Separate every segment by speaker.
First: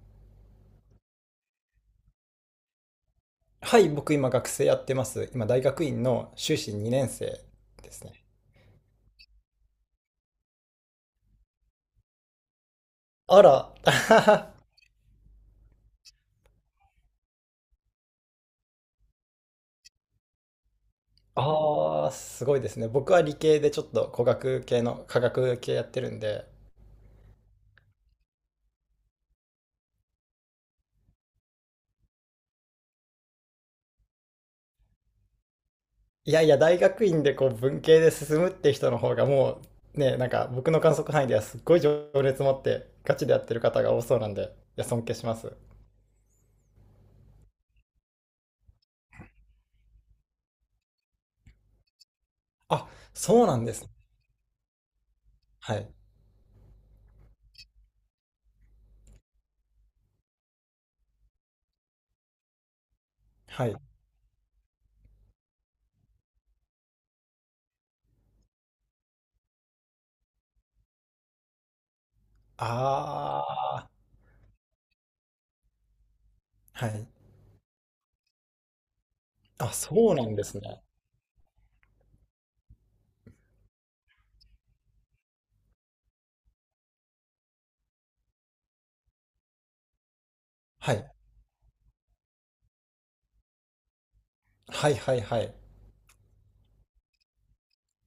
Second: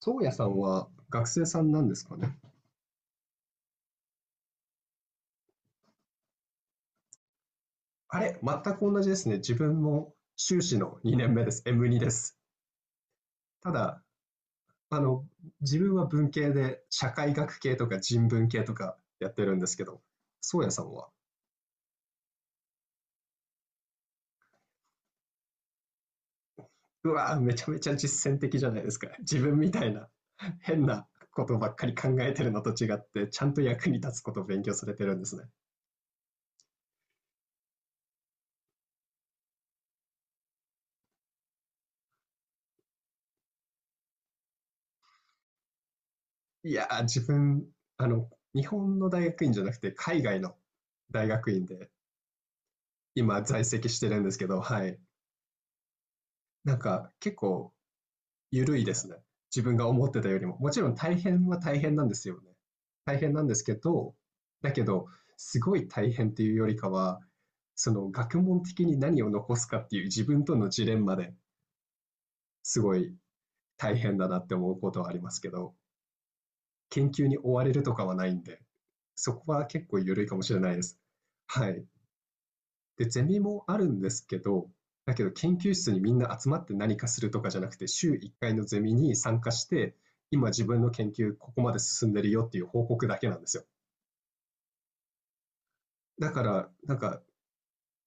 Speaker 1: 宗谷さんは学生さんなんですかね。
Speaker 2: はい、僕今学生やってます。今大学院の修士2年生です
Speaker 1: あ
Speaker 2: ね。
Speaker 1: れ、全く同じですね。自分も修士の2年目です。M2 です。
Speaker 2: あら、
Speaker 1: ただ、あの、自分は文系で社会学系とか人文系とかやってるんですけど、宗谷さんは、
Speaker 2: ああ、すごいですね。僕は理系でちょっと工学系の科学系やってるんで、
Speaker 1: うわー、めちゃめちゃ実践的じゃないですか。自分みたいな変なことばっかり考えてるのと違って、ちゃんと役に立つことを勉強されてるんですね。
Speaker 2: いやいや、大学院でこう文系で進むって人の方がもうね、僕の観測範囲ではすっごい情熱持ってガチでやってる方が多そうなんで、いや、尊敬します。
Speaker 1: いやー、自分、あの、日本の大学院じゃなくて海外の大学院で
Speaker 2: あ、
Speaker 1: 今
Speaker 2: そうな
Speaker 1: 在
Speaker 2: んです
Speaker 1: 籍
Speaker 2: ね。
Speaker 1: してるんですけど、はい。
Speaker 2: はい。
Speaker 1: なんか結構緩いですね。自分が思ってたよりも。もちろん大変は大変なんですよね。大変なんです
Speaker 2: は
Speaker 1: け
Speaker 2: い。
Speaker 1: ど、だけど、すごい大変っていうよりかは、その学問的に何を残すかっていう自分とのジレンマですごい
Speaker 2: ああ、
Speaker 1: 大変だなって思うことはありますけど、
Speaker 2: はい。
Speaker 1: 研究に追われるとかはないんで、そこは
Speaker 2: あ、
Speaker 1: 結構
Speaker 2: そう
Speaker 1: 緩
Speaker 2: な
Speaker 1: いか
Speaker 2: ん
Speaker 1: も
Speaker 2: で
Speaker 1: しれ
Speaker 2: す
Speaker 1: ない
Speaker 2: ね。
Speaker 1: です。はい。で、ゼミもあるんですけど、だけど研究室にみんな集まって何かするとかじゃなくて、週1回のゼミに参加して、今自分の
Speaker 2: はい。
Speaker 1: 研究ここまで進んでるよっていう報告だけなんですよ。
Speaker 2: はいはいはい。
Speaker 1: だから、なんか、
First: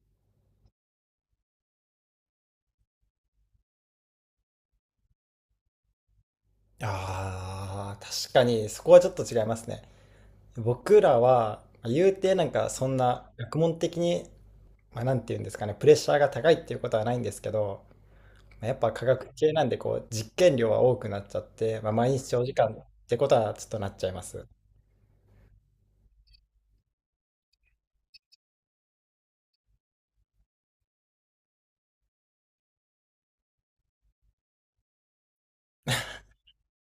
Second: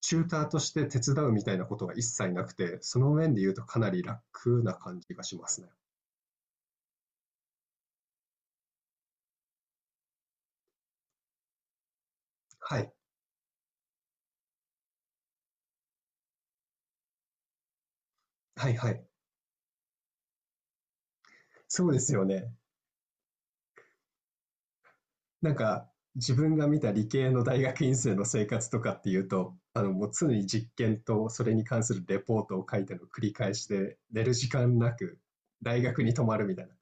Speaker 1: チューターとして手伝うみたいなことは一切なくて、その面で言うとかなり楽な感じがしますね。
Speaker 2: ああ、確かにそこはちょっと違いますね。僕らは、まあ言うてなんか
Speaker 1: は
Speaker 2: そ
Speaker 1: い。
Speaker 2: んな学問的に、まあ、なんて言うんですかね、プレッシャーが高いっていうことはないんですけど、まあ、
Speaker 1: は
Speaker 2: や
Speaker 1: い
Speaker 2: っ
Speaker 1: は
Speaker 2: ぱ科
Speaker 1: い。
Speaker 2: 学系なんでこう実験量は多くなっちゃって、
Speaker 1: そ
Speaker 2: まあ、
Speaker 1: うで
Speaker 2: 毎
Speaker 1: すよ
Speaker 2: 日長
Speaker 1: ね。
Speaker 2: 時間ってことはちょっとなっちゃいます。
Speaker 1: なんか、自分が見た理系の大学院生の生活とかっていうと、もう常に実験とそれに関するレポートを書いての繰り返しで、寝る時間なく大学に泊まるみたいな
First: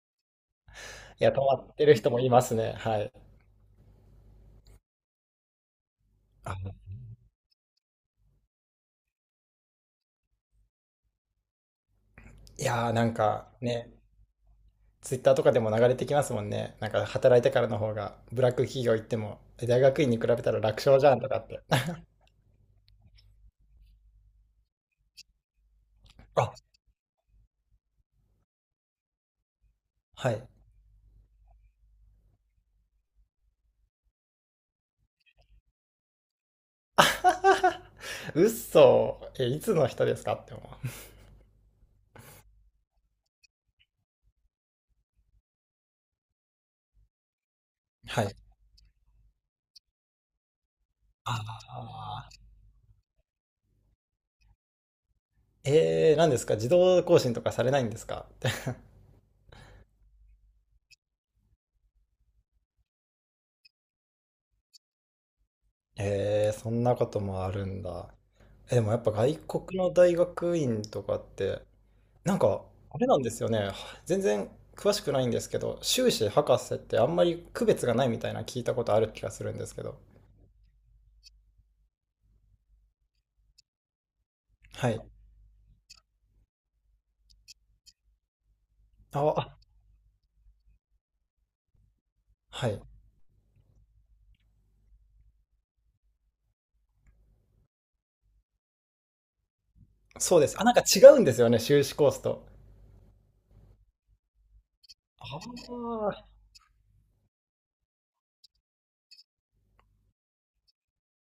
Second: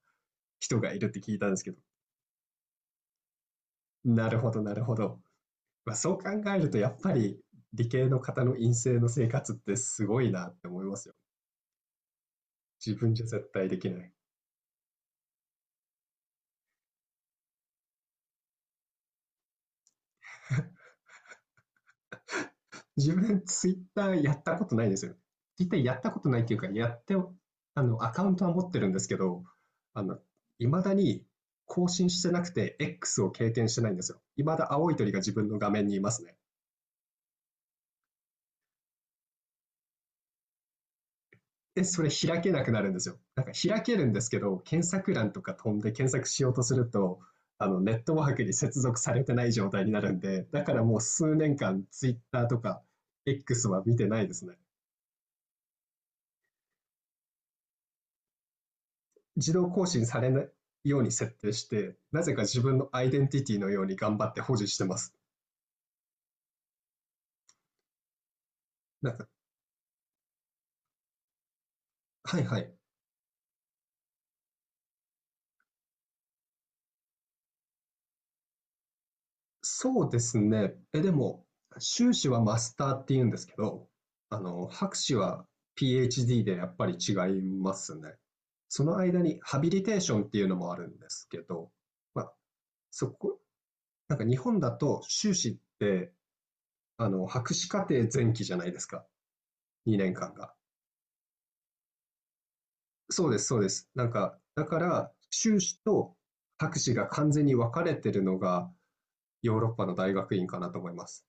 Speaker 1: 人がいるって
Speaker 2: いや、
Speaker 1: 聞
Speaker 2: 止
Speaker 1: いたん
Speaker 2: ま
Speaker 1: ですけ
Speaker 2: っ
Speaker 1: ど、
Speaker 2: てる人もいますね。はい。
Speaker 1: なるほど、なるほど。まあ、そう考える
Speaker 2: あ、
Speaker 1: と、やっぱり理系の方の院生の生活ってすごいなって思いますよ。
Speaker 2: いやー
Speaker 1: 自
Speaker 2: なん
Speaker 1: 分じゃ
Speaker 2: か
Speaker 1: 絶対でき
Speaker 2: ね、
Speaker 1: ない。
Speaker 2: ツイッターとかでも流れてきますもんね。なんか働いてからの方がブラック企業行っても、え大学院に比べたら楽勝じゃんとかって。
Speaker 1: 自分、ツイッターやったことないですよ。ツイッターやったことないって
Speaker 2: あ、
Speaker 1: いうか、やってあの、アカウントは持ってるんですけど、あの、
Speaker 2: はい。
Speaker 1: いまだに更新してなくて、X を経験してないんですよ。いまだ青い鳥が自分の画面にいますね。
Speaker 2: うっそーえ、いつの人ですかって思う。
Speaker 1: で、それ開けなくなるんですよ。なんか開けるんですけど、検索欄とか飛んで検索しようとすると、ネット
Speaker 2: は
Speaker 1: ワー
Speaker 2: い。
Speaker 1: クに接続されてない状態になるんで、だからもう数年
Speaker 2: あ
Speaker 1: 間、ツイッターとか X は見てないですね。
Speaker 2: ーえー、何ですか自動更新とかされないんですかって。
Speaker 1: 自動更新されないように設定して、なぜか自分のアイデンティティのように頑張って保持してます。
Speaker 2: えー、そんなこともあるんだ。え、でもやっぱ
Speaker 1: なんか、
Speaker 2: 外国の大学院とかって、な
Speaker 1: は
Speaker 2: ん
Speaker 1: いは
Speaker 2: か、
Speaker 1: い。
Speaker 2: あれなんですよね。全然詳しくないんですけど、修士博士ってあんまり区別がないみたいな聞いたことある気がするんですけど。
Speaker 1: そうですね。でも、修士はマスターって言うんですけど、
Speaker 2: は
Speaker 1: 博
Speaker 2: い。
Speaker 1: 士は PhD でやっぱり違いますね。その間
Speaker 2: あ、
Speaker 1: に
Speaker 2: あ
Speaker 1: ハビリテーションっていうのもあるんですけど、まあ、
Speaker 2: はい。
Speaker 1: そこ、なんか日本だと修士って、博士課程前期じゃないですか。2年間
Speaker 2: そうで
Speaker 1: が。
Speaker 2: す。あ、なんか違うんですよね、修士コースと。
Speaker 1: そうです、そうです。なんか、だから、
Speaker 2: あ
Speaker 1: 修士と
Speaker 2: あ
Speaker 1: 博士が完全に分かれてるのが、ヨーロッパの大学院かなと思います。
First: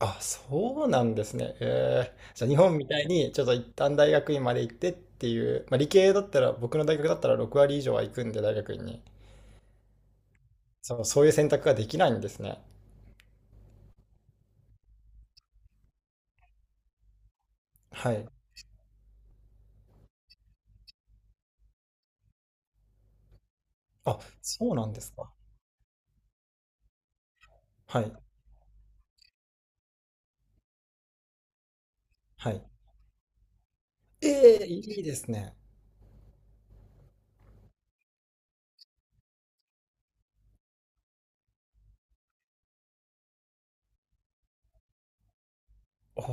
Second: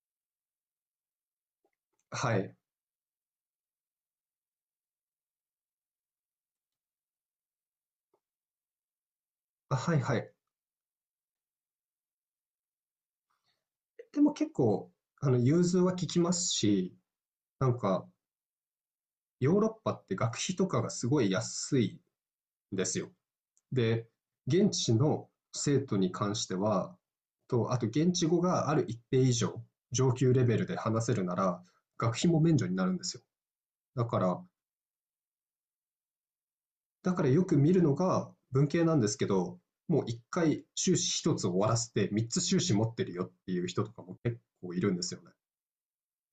Speaker 2: あ、そうなんですね。え
Speaker 1: は
Speaker 2: ーじゃあ
Speaker 1: い。
Speaker 2: 日本みたいにちょっと一旦大学院まで行ってっていう、まあ、理系だったら僕の大学だったら6割以上は行くんで大学院に。
Speaker 1: あ、はいはい。
Speaker 2: そう、そういう選択ができないんですね。
Speaker 1: でも結構、融通は効きますし、なんか、
Speaker 2: はい。
Speaker 1: ヨーロッパって学費とかがすごい安いんですよ。で、
Speaker 2: あ、
Speaker 1: 現
Speaker 2: そうなん
Speaker 1: 地
Speaker 2: です
Speaker 1: の
Speaker 2: か。
Speaker 1: 生徒に関しては、あと
Speaker 2: は
Speaker 1: 現
Speaker 2: い。
Speaker 1: 地語がある一定以上、上級レベルで話せるなら、学費も
Speaker 2: は
Speaker 1: 免
Speaker 2: い。
Speaker 1: 除になるんですよ。だから、
Speaker 2: ええいいですね。
Speaker 1: だから、よく見るのが文系なんですけど、もう一回修士一つ終わらせて三つ修士持ってるよっていう人とかも結構いるんですよね。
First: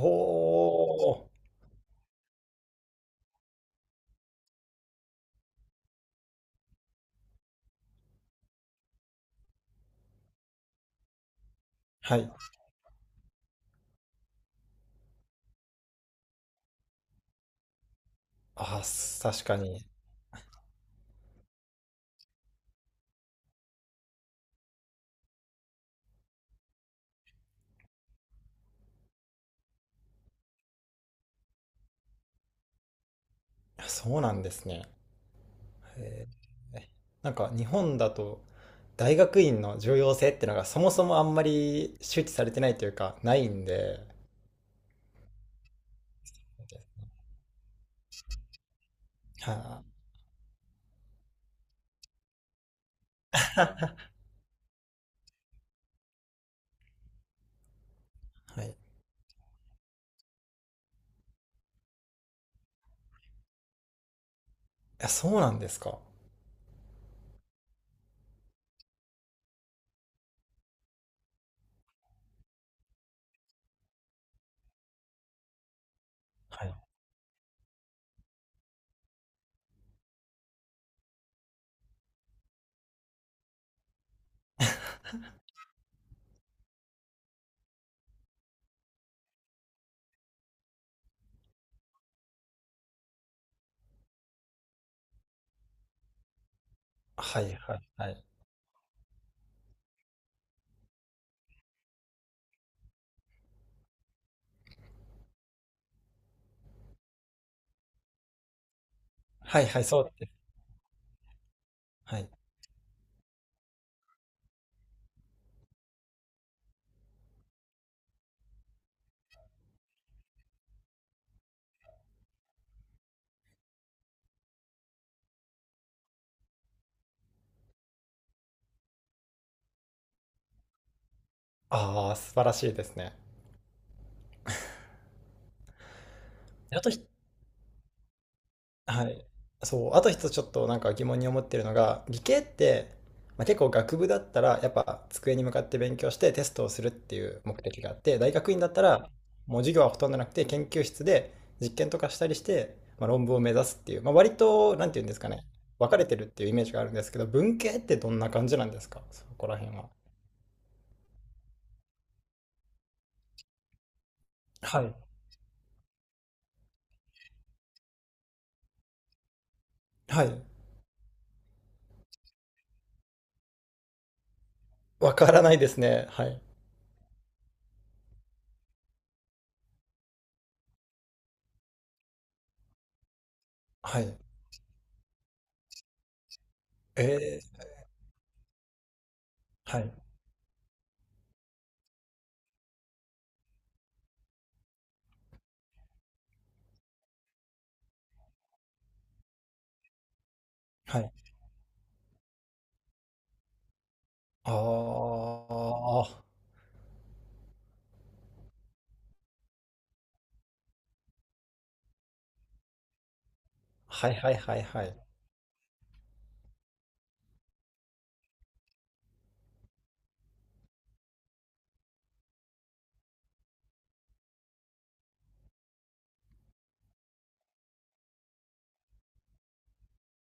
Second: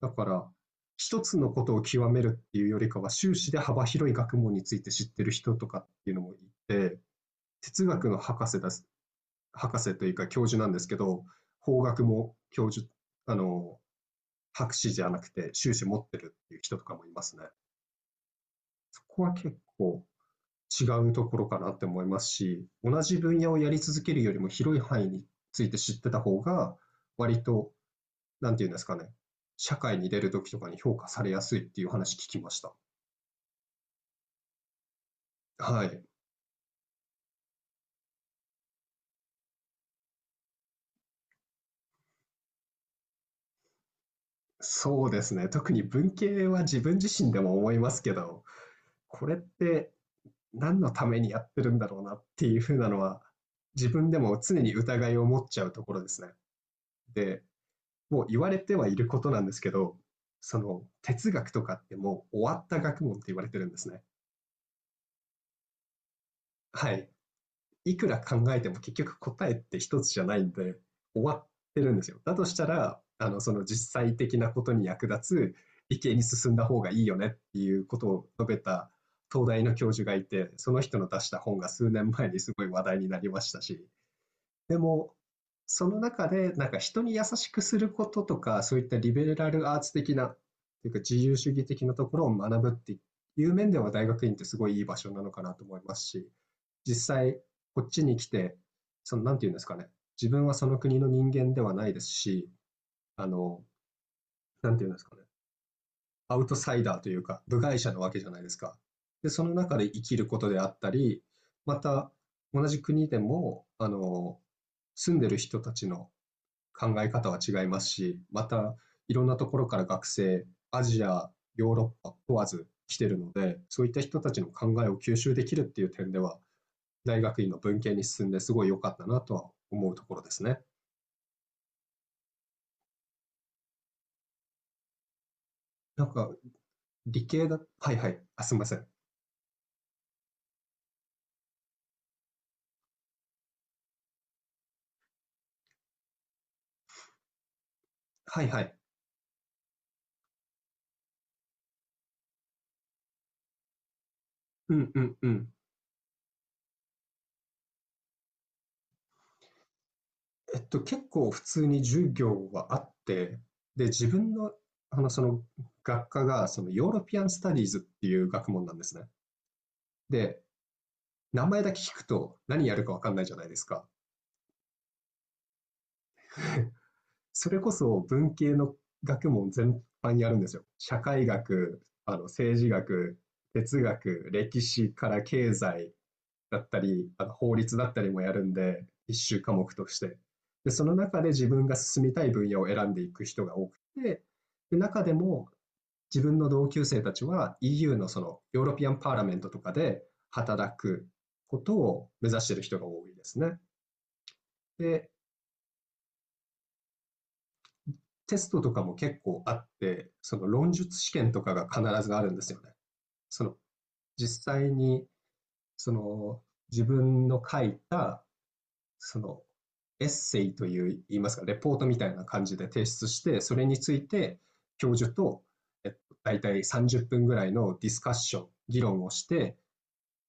Speaker 1: だから一
Speaker 2: お。
Speaker 1: つのことを極めるっていうよりかは修士で幅広い学問について知ってる人とかっていうのもいて、哲学の博士です。博士というか教授なんですけど、法学
Speaker 2: はい。
Speaker 1: も教授、あの、博士じゃなくて修士持ってるっていう人とかもいますね。
Speaker 2: あ、
Speaker 1: そ
Speaker 2: す
Speaker 1: こは
Speaker 2: 確
Speaker 1: 結
Speaker 2: かに。
Speaker 1: 構違うところかなって思いますし、同じ分野をやり続けるよりも広い範囲について知ってた方が、割と、なんていうんですかね、社会に出るときとかに評価されやすいっていう話聞きました。
Speaker 2: そうなんですね。
Speaker 1: はい。
Speaker 2: へえなんか日本だと大学院の重要性ってのがそもそもあんまり周知されてないというかないんで。
Speaker 1: そうですね。特に文系は自分自身でも思いますけど、これっ
Speaker 2: は
Speaker 1: て何のためにやってるんだろうなっていうふうなのは、自分でも常に疑いを持っちゃうところですね。で、もう言われ
Speaker 2: あ、は
Speaker 1: ては
Speaker 2: い。
Speaker 1: いることなんですけど、その哲学とかってもう終わった学問って言われてるんですね。
Speaker 2: あ、そうなんですか。
Speaker 1: はい。いくら考えても結局答えって一つじゃないんで、終わってるんですよ。だとしたら、その実際的なことに役立つ理系に進んだ
Speaker 2: はい。
Speaker 1: 方がいいよねっていうことを述べた東大の教授がいて、その人の出した本が数年前にすごい話題になりましたし、でも、その中で、なんか人に優しくすることとか、そういったリベラルアーツ的な、というか自由主義的なところを学ぶっていう面では大学院ってすごいいい場所なのかなと思いますし、実際
Speaker 2: はいはい
Speaker 1: こっち
Speaker 2: は
Speaker 1: に
Speaker 2: い。
Speaker 1: 来て、その、なんていうんですかね、自分はその国の人間ではないですし、あの、なんていうんですかね、アウトサイダーというか、部外者なわけじゃないですか。で、その
Speaker 2: はい
Speaker 1: 中
Speaker 2: はい、
Speaker 1: で
Speaker 2: そ
Speaker 1: 生
Speaker 2: う
Speaker 1: きる
Speaker 2: です。
Speaker 1: ことであったり、また
Speaker 2: はい。
Speaker 1: 同じ国でも、住んでる人たちの考え方は違いますし、またいろんなところから学生、アジア、ヨーロッパ問わず来てるので、そういった人たちの考えを吸収できるっていう点では、大学院の文系に進んですごい良かったなとは思うところですね。
Speaker 2: ああ、素晴らしいですね。
Speaker 1: なんか
Speaker 2: あとひ
Speaker 1: 理系だ、はいはい、あ、すみません。
Speaker 2: はい。そう、あと一つちょっとなんか疑問に思ってるのが、理系って、まあ、結構学部だったらやっぱ机に向かって勉強してテストをするっていう目的があって、大
Speaker 1: はい
Speaker 2: 学院
Speaker 1: は
Speaker 2: だっ
Speaker 1: い。
Speaker 2: たらもう授業はほとんどなくて研究室で実験とかしたりして、まあ、論文を目指すっていう、まあ、割
Speaker 1: う
Speaker 2: とな
Speaker 1: ん
Speaker 2: んて
Speaker 1: う
Speaker 2: いうんで
Speaker 1: ん
Speaker 2: す
Speaker 1: う
Speaker 2: かね、
Speaker 1: ん。
Speaker 2: 分かれてるっていうイメージがあるんですけど、文系ってどんな感じなんですか、そこら辺は。
Speaker 1: 結構普通に授業はあって、で、自分の、
Speaker 2: はい。
Speaker 1: その学科が、そのヨーロピアンスタディーズっていう学問なんですね。
Speaker 2: はい。
Speaker 1: で、名前だけ聞くと何やるか分かんないじゃないですか。
Speaker 2: わからないですね。はい。
Speaker 1: それこそ文系の学問全般やるんですよ。社会学、政治学、哲
Speaker 2: はい。
Speaker 1: 学、歴史から経済だったり、
Speaker 2: え
Speaker 1: 法
Speaker 2: ー
Speaker 1: 律だったりもやるんで、一修科目
Speaker 2: は
Speaker 1: と
Speaker 2: い。
Speaker 1: して。で、その中で自分が進みたい分野を選んでいく人が多くて、で、中でも自分の同級生たちは EU のそのヨーロピアンパーラメントとかで働
Speaker 2: は
Speaker 1: く
Speaker 2: い。
Speaker 1: ことを目指している人が多いですね。
Speaker 2: ああ、
Speaker 1: で、
Speaker 2: は
Speaker 1: テストとかも結構あって、その論述試験とかが必ずあるんですよね。その
Speaker 2: いはい
Speaker 1: 実
Speaker 2: はい
Speaker 1: 際
Speaker 2: はい。
Speaker 1: にその自分の書いたそのエッセイという言いますか、レポートみたいな感じで提出して、それについて教授と、えっと、大体30分ぐらいのディスカッション、議論をして、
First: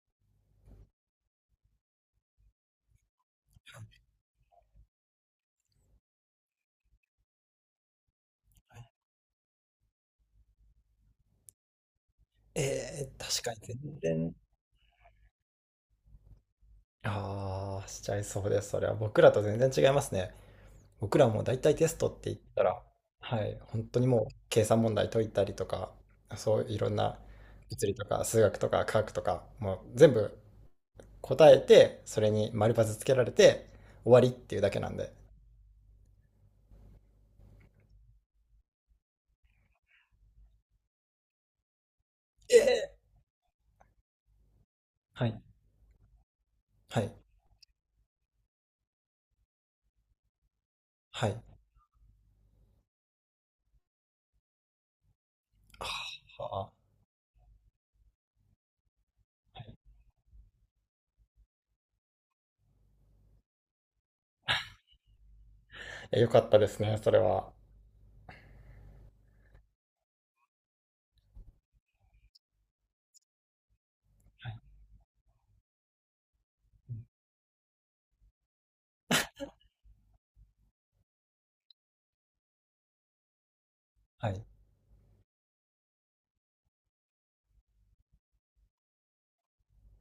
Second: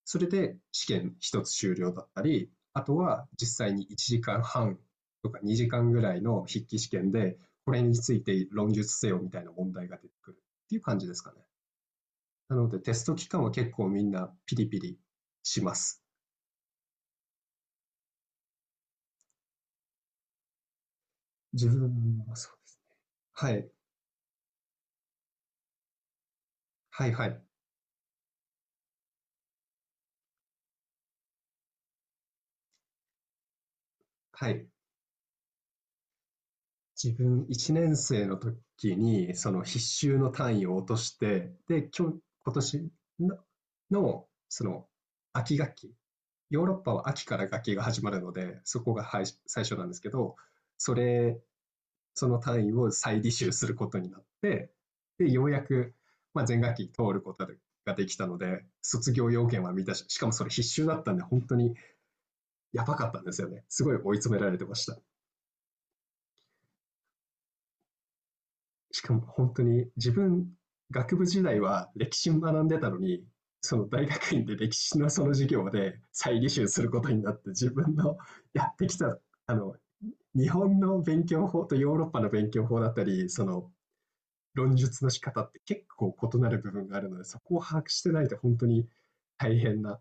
Speaker 1: それで試験一つ終了だったり、あとは実際に1時間半とか2時間ぐらいの筆記試験で、これについて論述せよみたいな問題が出てくるっていう感じですかね。なのでテス
Speaker 2: え
Speaker 1: ト
Speaker 2: ー
Speaker 1: 期間
Speaker 2: 確
Speaker 1: は
Speaker 2: かに
Speaker 1: 結構み
Speaker 2: 全
Speaker 1: んな
Speaker 2: 然、
Speaker 1: ピリピリします。
Speaker 2: ああ、しちゃいそうです。それは僕らと全然違いますね。僕らもだい
Speaker 1: 自
Speaker 2: たいテ
Speaker 1: 分
Speaker 2: ストって言
Speaker 1: も
Speaker 2: っ
Speaker 1: そう
Speaker 2: た
Speaker 1: です
Speaker 2: ら、
Speaker 1: ね。
Speaker 2: は
Speaker 1: は
Speaker 2: い、
Speaker 1: い。
Speaker 2: 本当にもう計算問題解いたりとか、そういろん
Speaker 1: はい
Speaker 2: な
Speaker 1: はい。
Speaker 2: 物理とか数学とか科学とか、もう全部答えて、それに丸パスつけられて終わりっ
Speaker 1: は
Speaker 2: ていう
Speaker 1: い。
Speaker 2: だけなんで。
Speaker 1: 自分1年生の時にその必修の単位を落として、で、今日、今
Speaker 2: え
Speaker 1: 年
Speaker 2: え、
Speaker 1: のその
Speaker 2: はい、
Speaker 1: 秋学期、ヨーロッパ
Speaker 2: は
Speaker 1: は
Speaker 2: い、
Speaker 1: 秋から学期が始まるので、そこがはい最初なんですけど、そ
Speaker 2: は
Speaker 1: れ、
Speaker 2: い。
Speaker 1: その単位を再履修することになって、で、ようやく、ま
Speaker 2: あ
Speaker 1: あ、前
Speaker 2: あ、
Speaker 1: 学期通ることができたので、卒業要件は満たし、しかもそれ必修だったんで、本当にやばかったんですよね。すごい追い詰められてました。
Speaker 2: え、良かったですね、それは。
Speaker 1: しかも本当に自分、学部時代は歴史学んでたのに、その大学院
Speaker 2: は
Speaker 1: で
Speaker 2: い。
Speaker 1: 歴史のその授業で再履修することになって、自分のやってきたあの日本の勉強法とヨーロッパの勉強法だったり、その
Speaker 2: はい。
Speaker 1: 論述の仕方って結構異なる部分があるので、そこを把握してないと本当に大変な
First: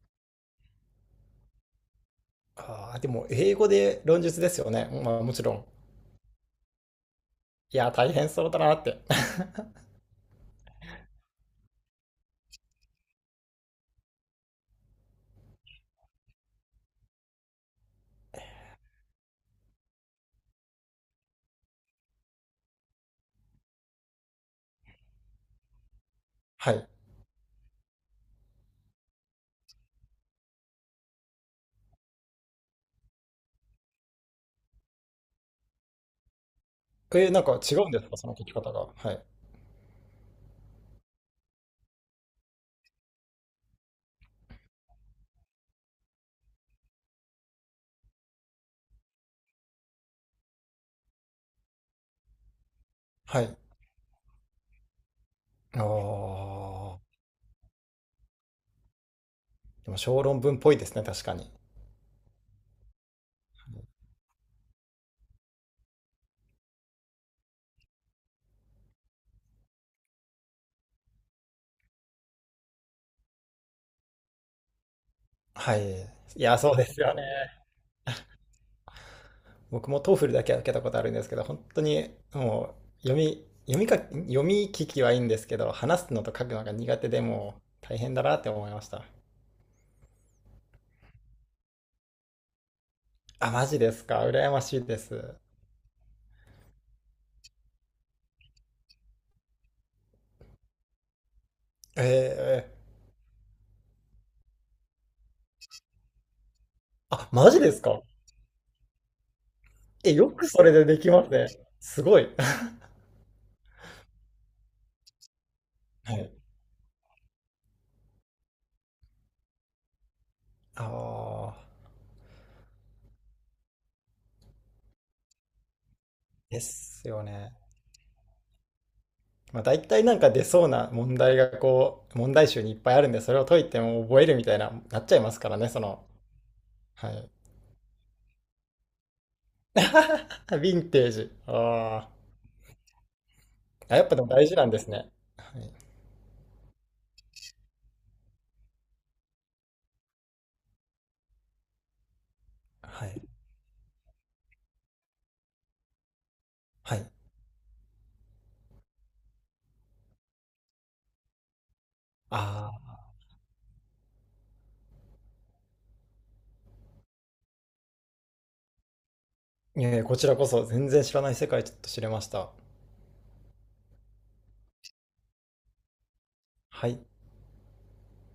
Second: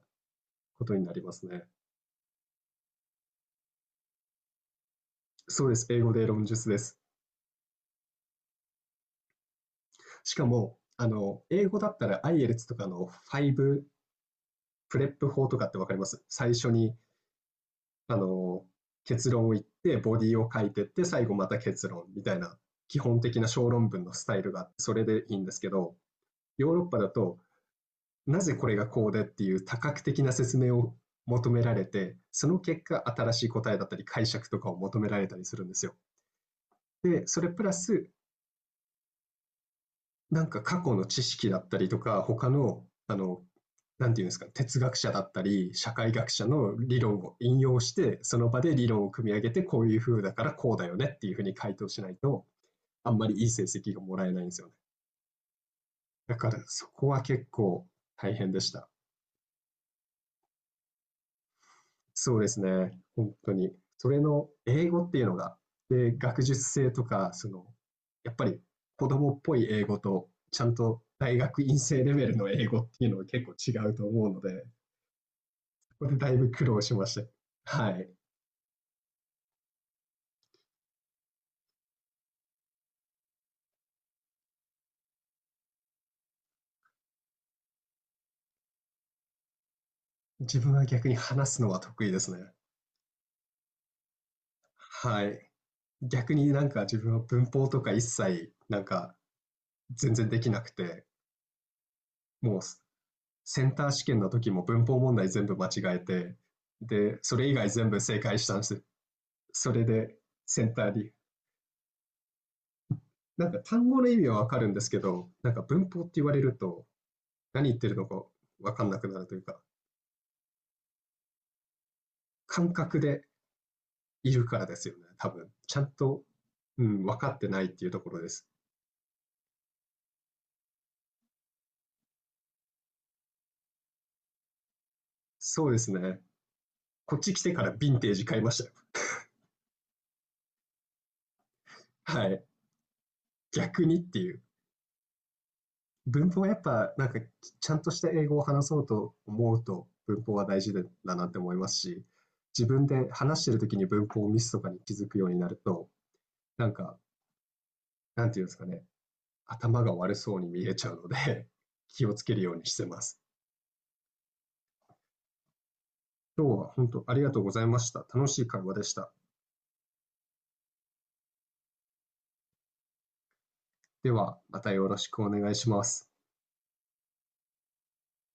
Speaker 1: ことになりますね。
Speaker 2: ああ、でも英語で論述ですよね。まあもちろん。
Speaker 1: そうです、英語で論述です。
Speaker 2: いや、大変そうだなって。
Speaker 1: しかも、英語だったら IELTS とかの5プレップ法とかってわかります？最初に、あの、結論を言って、ボディを書いてって、最後また結論みたいな基本的な小論文のスタイルがあって、それでいいんですけど、
Speaker 2: は
Speaker 1: ヨーロッ
Speaker 2: い。
Speaker 1: パだとなぜこれがこうでっていう多角的な説明を求められて、その結果、新しい答えだったり解釈とかを求められたりするんですよ。で、
Speaker 2: え、
Speaker 1: そ
Speaker 2: なん
Speaker 1: れ
Speaker 2: か
Speaker 1: プラ
Speaker 2: 違うんです
Speaker 1: ス、
Speaker 2: か、その書き方が。はい。
Speaker 1: なんか過去の知識だったりとか、他の、なんていうんですか、哲学者だったり、社会学者の理論を引用して、その場で理論を組み上げて、こういう風だからこうだよねっていう風に回答しないと、あんまり
Speaker 2: は
Speaker 1: いい
Speaker 2: い。
Speaker 1: 成績がもらえないんですよね。
Speaker 2: あ
Speaker 1: だからそ
Speaker 2: あ、
Speaker 1: こは結構大変でした。
Speaker 2: でも小論文っぽいですね、確かに。
Speaker 1: そうですね。本当に。それの英語っていうのが、で、学術性とか、その、やっぱり子供っぽい英語と、ちゃんと大学院生レベルの英語っていうのは結構違うと思うので、
Speaker 2: はい。
Speaker 1: ここでだい
Speaker 2: い
Speaker 1: ぶ
Speaker 2: や、
Speaker 1: 苦
Speaker 2: そう
Speaker 1: 労
Speaker 2: で
Speaker 1: し
Speaker 2: す
Speaker 1: ま
Speaker 2: よね。
Speaker 1: した。はい。
Speaker 2: 僕も TOEFL だけは受けたことあるんですけど、本当にもう読み、読み書き、読み聞きはいいんですけど、話すのと書くのが苦手でもう大変だなって思いました。
Speaker 1: 自分は逆に話すのは得意ですね。
Speaker 2: あ、マジですか。羨ましいで
Speaker 1: は
Speaker 2: す。
Speaker 1: い。逆になんか自分は文法とか一切、なんか全然できなくて、
Speaker 2: え
Speaker 1: もう
Speaker 2: え。
Speaker 1: センター試験の時も文法問題全部間違えて、で、
Speaker 2: あ、
Speaker 1: それ
Speaker 2: マ
Speaker 1: 以
Speaker 2: ジ
Speaker 1: 外
Speaker 2: です
Speaker 1: 全部
Speaker 2: か
Speaker 1: 正解したんです。それ
Speaker 2: え、
Speaker 1: で
Speaker 2: よくそ
Speaker 1: セ
Speaker 2: れ
Speaker 1: ンタ
Speaker 2: で
Speaker 1: ー
Speaker 2: でき
Speaker 1: に。
Speaker 2: ますね。すごい。
Speaker 1: なんか単語の意味はわかるんですけど、なんか文法って
Speaker 2: は
Speaker 1: 言わ
Speaker 2: い。
Speaker 1: れると何言ってるのかわかんなくなるというか、
Speaker 2: ああ、
Speaker 1: 感覚でいるからですよね、多分。ちゃんと、
Speaker 2: で
Speaker 1: うん、
Speaker 2: す
Speaker 1: 分
Speaker 2: よ
Speaker 1: かって
Speaker 2: ね。
Speaker 1: ないっていうところです。
Speaker 2: まあ、大体なんか出そうな問題がこう、問題集にいっぱいあるんで、それを解いても覚えるみたいな、なっちゃいますから
Speaker 1: そ
Speaker 2: ね、
Speaker 1: うで
Speaker 2: そ
Speaker 1: す
Speaker 2: の。
Speaker 1: ね。
Speaker 2: は
Speaker 1: こっ
Speaker 2: い。
Speaker 1: ち来てからヴィンテージ買いましたよ。
Speaker 2: ヴィンテージ。あー
Speaker 1: はい。逆に
Speaker 2: あ、
Speaker 1: っ
Speaker 2: やっぱ
Speaker 1: て
Speaker 2: でも
Speaker 1: いう。
Speaker 2: 大事なんですね。はい。
Speaker 1: 文法はやっぱなんかちゃんとした英語を話そうと思うと文法は大事だなって思いますし、自分
Speaker 2: は
Speaker 1: で
Speaker 2: い。
Speaker 1: 話してる時に文法をミスとかに気づくようになると、なん
Speaker 2: は
Speaker 1: か、
Speaker 2: い。
Speaker 1: なんていうんですかね、頭が悪そうに見えちゃうので 気をつけるように
Speaker 2: あ
Speaker 1: してま
Speaker 2: あ、
Speaker 1: す。今日は本当ありがとうございました。楽しい会話でした。
Speaker 2: いえいえこちらこそ全然知らない世界ちょっと知れました。
Speaker 1: では、またよろしくお願いします。
Speaker 2: はい。